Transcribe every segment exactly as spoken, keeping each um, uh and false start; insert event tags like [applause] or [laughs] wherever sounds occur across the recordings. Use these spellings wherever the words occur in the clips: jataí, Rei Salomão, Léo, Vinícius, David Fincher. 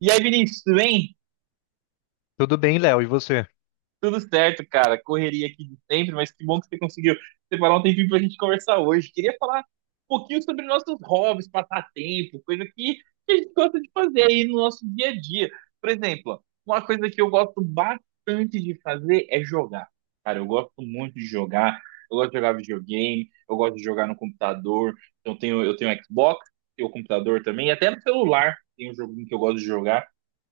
E aí, Vinícius, tudo bem? Tudo bem, Léo, e você? Tudo certo, cara. Correria aqui de sempre, mas que bom que você conseguiu separar um tempinho pra gente conversar hoje. Queria falar um pouquinho sobre nossos hobbies, passatempo, coisa que que a gente gosta de fazer aí no nosso dia a dia. Por exemplo, uma coisa que eu gosto bastante de fazer é jogar. Cara, eu gosto muito de jogar. Eu gosto de jogar videogame, eu gosto de jogar no computador. Então, eu tenho, eu tenho Xbox, tenho computador também, e até no celular tem um joguinho que eu gosto de jogar.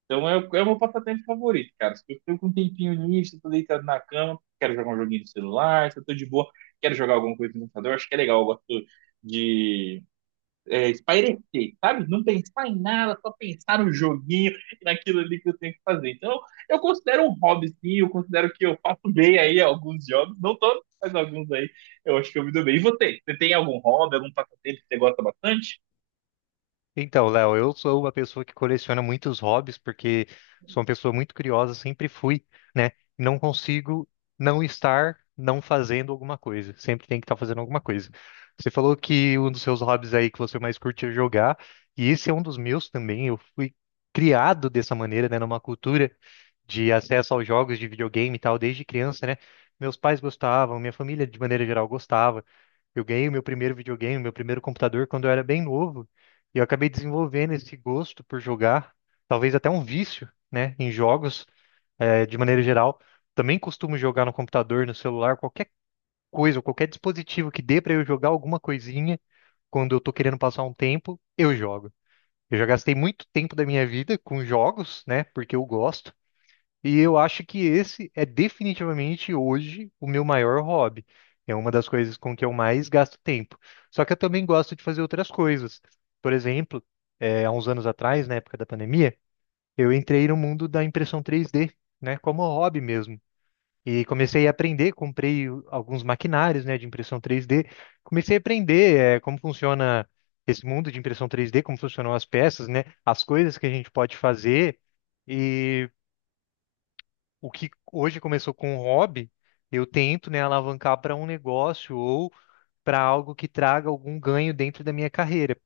Então é, o- é o meu passatempo favorito, cara. Se eu tô com um tempinho nisso, tô deitado na cama, quero jogar um joguinho no celular, se eu tô de boa, quero jogar alguma coisa no computador, acho que é legal, eu gosto de é, espairecer, sabe? Não pensar em nada, só pensar no joguinho e naquilo ali que eu tenho que fazer. Então, eu considero um hobby, sim, eu considero que eu faço bem aí alguns jogos, não todos, mas alguns aí eu acho que eu me dou bem. E você? Você tem algum hobby, algum passatempo que você gosta bastante? Então, Léo, eu sou uma pessoa que coleciona muitos hobbies porque sou uma pessoa muito curiosa, sempre fui, né? Não consigo não estar não fazendo alguma coisa. Sempre tem que estar fazendo alguma coisa. Você falou que um dos seus hobbies aí que você mais curte é jogar, e esse é um dos meus também. Eu fui criado dessa maneira, né? Numa cultura de acesso aos jogos de videogame e tal, desde criança, né? Meus pais gostavam, minha família de maneira geral gostava. Eu ganhei o meu primeiro videogame, meu primeiro computador quando eu era bem novo. E eu acabei desenvolvendo esse gosto por jogar, talvez até um vício, né, em jogos, eh, de maneira geral. Também costumo jogar no computador, no celular, qualquer coisa, qualquer dispositivo que dê para eu jogar alguma coisinha quando eu tô querendo passar um tempo, eu jogo. Eu já gastei muito tempo da minha vida com jogos, né, porque eu gosto. E eu acho que esse é definitivamente hoje o meu maior hobby. É uma das coisas com que eu mais gasto tempo. Só que eu também gosto de fazer outras coisas. Por exemplo, eh, há uns anos atrás, na época da pandemia, eu entrei no mundo da impressão três dê, né, como hobby mesmo. E comecei a aprender, comprei o- alguns maquinários, né, de impressão três dê. Comecei a aprender, eh, como funciona esse mundo de impressão três dê, como funcionam as peças, né, as coisas que a gente pode fazer o que hoje começou com um hobby, eu tento, né, alavancar para um negócio ou para algo que traga algum ganho dentro da minha carreira.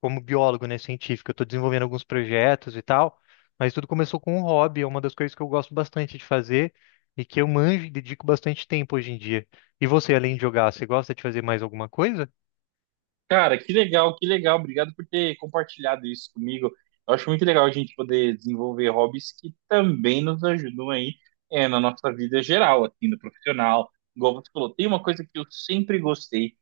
Como biólogo, né, científico, eu estou desenvolvendo alguns projetos e tal, mas tudo começou com um hobby, é uma das coisas que eu gosto bastante de fazer e que eu manjo e dedico bastante tempo hoje em dia. E você, além de jogar, você gosta de fazer mais alguma coisa? Cara, que legal, que legal. Obrigado por ter compartilhado isso comigo. Eu acho muito legal a gente poder desenvolver hobbies que também nos ajudam aí, é, na nossa vida geral, assim, no profissional. Igual você falou, tem uma coisa que eu sempre gostei,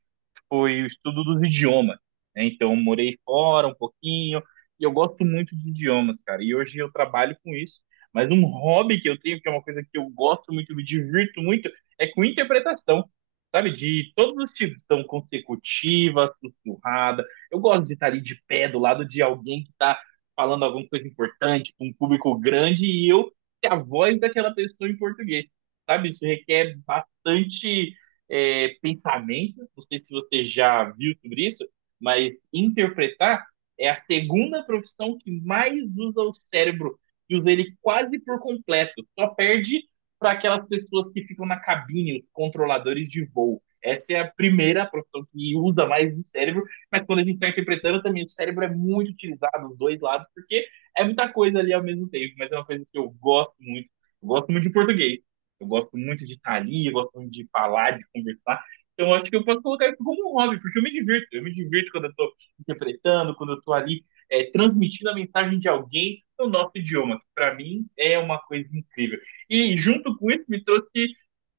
foi o estudo dos idiomas, né? Então, eu morei fora um pouquinho e eu gosto muito de idiomas, cara. E hoje eu trabalho com isso. Mas um hobby que eu tenho, que é uma coisa que eu gosto muito, me divirto muito, é com interpretação, sabe? De todos os tipos. Então, consecutiva, sussurrada. Eu gosto de estar ali de pé do lado de alguém que está falando alguma coisa importante, com um público grande, e eu ser a voz daquela pessoa em português, sabe? Isso requer bastante é, pensamento, não sei se você já viu sobre isso, mas interpretar é a segunda profissão que mais usa o cérebro e usa ele quase por completo. Só perde para aquelas pessoas que ficam na cabine, os controladores de voo. Essa é a primeira profissão que usa mais o cérebro, mas quando a gente está interpretando também, o cérebro é muito utilizado, os dois lados, porque é muita coisa ali ao mesmo tempo, mas é uma coisa que eu gosto muito. Eu gosto muito de português. Eu gosto muito de estar ali, eu gosto muito de falar, de conversar. Então, eu acho que eu posso colocar isso como um hobby, porque eu me divirto. Eu me divirto quando eu estou interpretando, quando eu estou ali é, transmitindo a mensagem de alguém no nosso idioma, que para mim é uma coisa incrível. E junto com isso, me trouxe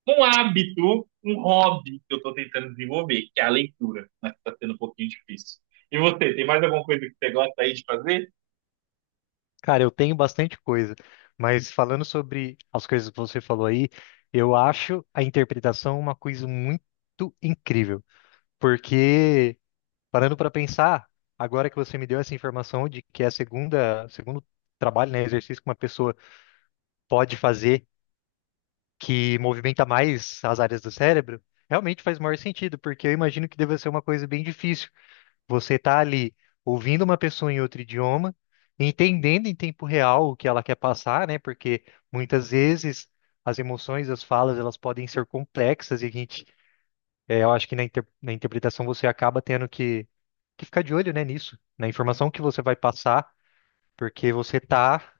um hábito, um hobby que eu estou tentando desenvolver, que é a leitura, mas está sendo um pouquinho difícil. E você, tem mais alguma coisa que você gosta aí de fazer? Cara, eu tenho bastante coisa, mas falando sobre as coisas que você falou aí, eu acho a interpretação uma coisa muito incrível. Porque, parando para pensar, agora que você me deu essa informação de que é a segunda, segundo trabalho, né, exercício que uma pessoa pode fazer que movimenta mais as áreas do cérebro, realmente faz maior sentido, porque eu imagino que deva ser uma coisa bem difícil. Você tá ali ouvindo uma pessoa em outro idioma, entendendo em tempo real o que ela quer passar, né? Porque muitas vezes as emoções, as falas, elas podem ser complexas e a gente é, eu acho que na, inter- na interpretação você acaba tendo que, que ficar de olho, né, nisso, na informação que você vai passar, porque você está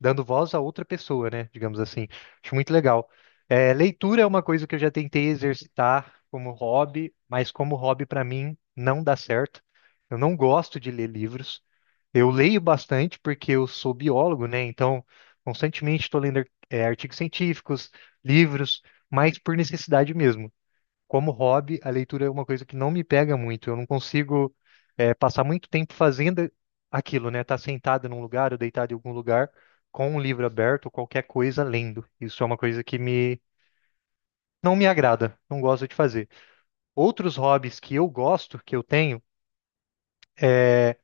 dando voz a outra pessoa, né, digamos assim. Acho muito legal. É, leitura é uma coisa que eu já tentei exercitar como hobby, mas como hobby para mim não dá certo. Eu não gosto de ler livros. Eu leio bastante porque eu sou biólogo, né? Então, constantemente estou lendo, é, artigos científicos, livros, mas por necessidade mesmo como hobby, a leitura é uma coisa que não me pega muito. Eu não consigo eh, passar muito tempo fazendo aquilo, né? Estar sentado num lugar ou deitado em algum lugar com um livro aberto, qualquer coisa lendo. Isso é uma coisa que me não me agrada, não gosto de fazer. Outros hobbies que eu gosto, que eu tenho, é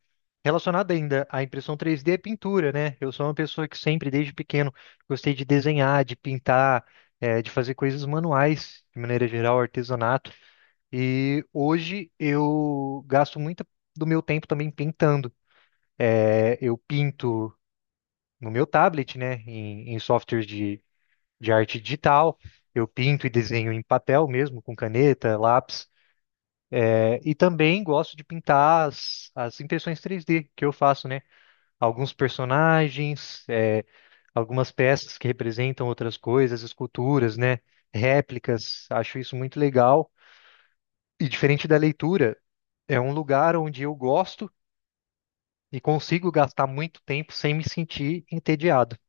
relacionado ainda à impressão três dê, é pintura, né? Eu sou uma pessoa que sempre, desde pequeno, gostei de desenhar, de pintar, eh, de fazer coisas manuais, de maneira geral, artesanato. E hoje eu gasto muito do meu tempo também pintando. É, eu pinto no meu tablet, né, em, em softwares de, de arte digital. Eu pinto e desenho em papel mesmo, com caneta, lápis. É, e também gosto de pintar as, as impressões três dê que eu faço, né? Alguns personagens, é, algumas peças que representam outras coisas, esculturas, né? Réplicas. Acho isso muito legal. E diferente da leitura, é um lugar onde eu gosto e consigo gastar muito tempo sem me sentir entediado.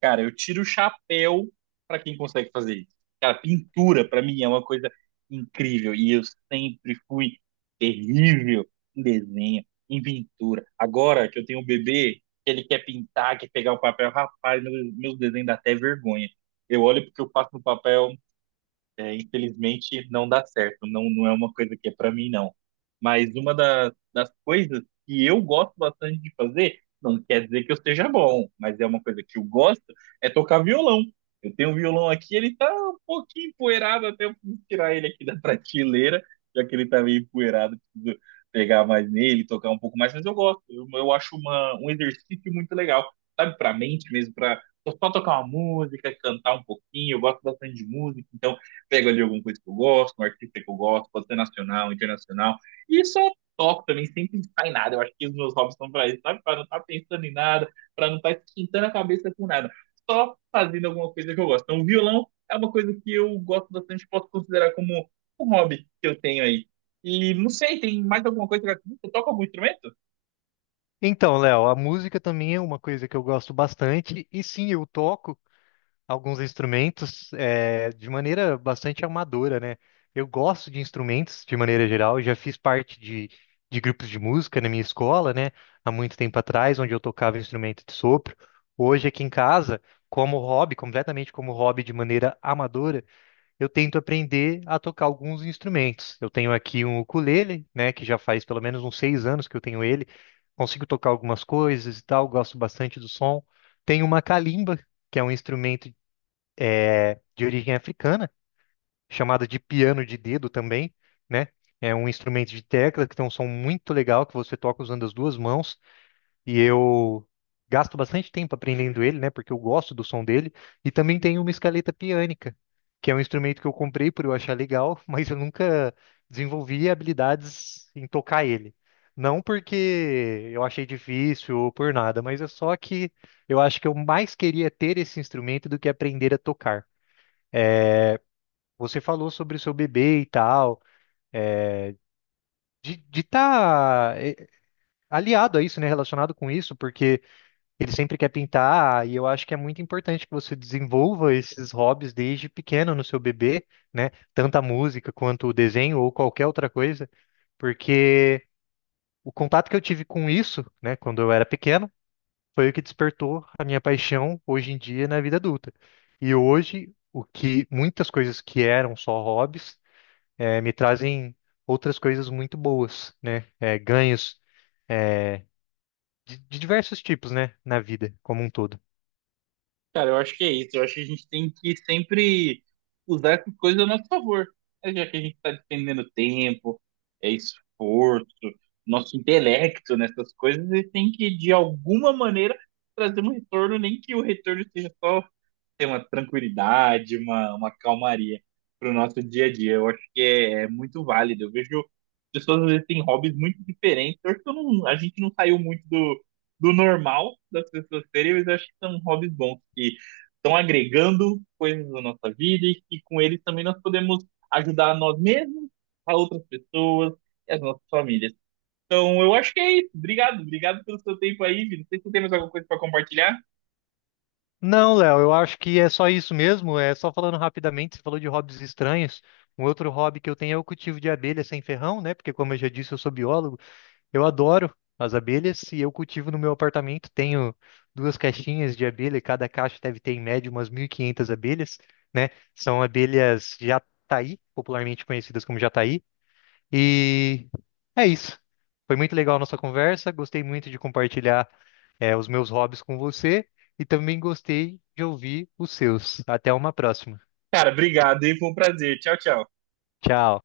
Cara, eu tiro o chapéu pra quem consegue fazer isso. Cara, pintura pra mim é uma coisa incrível e eu sempre fui terrível em desenho, em pintura. Agora que eu tenho um bebê, que ele quer pintar, quer pegar o papel, rapaz, meu, meu desenho dá até vergonha. Eu olho porque eu passo no papel, é, infelizmente não dá certo, não, não é uma coisa que é para mim, não. Mas uma da- das coisas que eu gosto bastante de fazer, não quer dizer que eu seja bom, mas é uma coisa que eu gosto, é tocar violão. Eu tenho um violão aqui, ele tá um pouquinho empoeirado, até eu preciso tirar ele aqui da [laughs] prateleira, já que ele tá meio empoeirado, preciso pegar mais nele, tocar um pouco mais, mas eu gosto, eu, eu acho uma, um exercício muito legal, sabe, pra mente mesmo, pra só tocar uma música, cantar um pouquinho, eu gosto bastante de música, então pego ali alguma coisa que eu gosto, um artista que eu gosto, pode ser nacional, internacional, e só toco também, sem pensar em nada. Eu acho que os meus hobbies são pra isso, sabe? Pra não estar tá pensando em nada, pra não estar tá esquentando a cabeça com nada. Só fazendo alguma coisa que eu gosto. Então, o violão é uma coisa que eu gosto bastante, posso considerar como um hobby que eu tenho aí. E não sei, tem mais alguma coisa que você toca algum instrumento? Então, Léo, a música também é uma coisa que eu gosto bastante, e sim, eu toco alguns instrumentos eh, de maneira bastante amadora, né? Eu gosto de instrumentos de maneira geral, eu já fiz parte de, de grupos de música na minha escola, né? Há muito tempo atrás, onde eu tocava instrumento de sopro. Hoje, aqui em casa, como hobby, completamente como hobby de maneira amadora. Eu tento aprender a tocar alguns instrumentos. Eu tenho aqui um ukulele, né, que já faz pelo menos uns seis anos que eu tenho ele. Consigo tocar algumas coisas e tal, gosto bastante do som. Tenho uma kalimba, que é um instrumento de origem africana, chamado de piano de dedo também, né? É um instrumento de tecla que tem um som muito legal que você toca usando as duas mãos e eu gasto bastante tempo aprendendo ele, né, porque eu gosto do som dele, e também tem uma escaleta piânica, que é um instrumento que eu comprei por eu achar legal, [laughs] mas eu nunca desenvolvi habilidades em tocar ele. Não porque eu achei difícil ou por nada, mas é só que eu acho que eu mais queria ter esse instrumento do que aprender a tocar. Você falou sobre o seu bebê e tal, de estar aliado a isso, né, relacionado com isso, porque Ele sempre quer pintar, e eu acho que é muito importante que você desenvolva esses hobbies desde pequeno no seu bebê, né? Tanto a música quanto o desenho ou qualquer outra coisa, porque o contato que eu tive com isso, né, quando eu era pequeno, foi o que despertou a minha paixão hoje em dia na vida adulta. E hoje, o que muitas coisas que eram só hobbies, eh, me trazem outras coisas muito boas, né? Eh, ganhos, eh, de de diversos tipos, né, na vida como um todo. Cara, eu acho que é isso. Eu acho que a gente tem que sempre usar essas coisas a nosso favor. Né? Já que a gente está despendendo tempo, é esforço, nosso intelecto nessas coisas, e tem que, de alguma maneira, trazer um retorno, nem que o retorno seja só ter uma tranquilidade, uma, uma calmaria para o nosso dia a dia. Eu acho que é, é muito válido. Eu vejo pessoas às vezes têm hobbies muito diferentes. Eu acho que eu não, a gente não saiu muito do, do normal das pessoas terem, mas eu acho que são hobbies bons que estão agregando coisas na nossa vida e que com eles também nós podemos ajudar nós mesmos, a outras pessoas e as nossas famílias. Então eu acho que é isso. Obrigado, obrigado pelo seu tempo aí, Vini. Não sei se você tem mais alguma coisa para compartilhar. Não, Léo, eu acho que é só isso mesmo. É só falando rapidamente, você falou de hobbies estranhos. Um outro hobby que eu tenho é o cultivo de abelhas sem ferrão, né? Porque, como eu já disse, eu sou biólogo. Eu adoro as abelhas e eu cultivo no meu apartamento. Tenho duas caixinhas de abelha e cada caixa deve ter, em média, umas mil e quinhentas abelhas, né? São abelhas jataí, popularmente conhecidas como jataí. E é isso. Foi muito legal a nossa conversa. Gostei muito de compartilhar, eh, os meus hobbies com você e também gostei de ouvir os seus. Até uma próxima. Cara, obrigado e foi um prazer. Tchau, tchau. Tchau.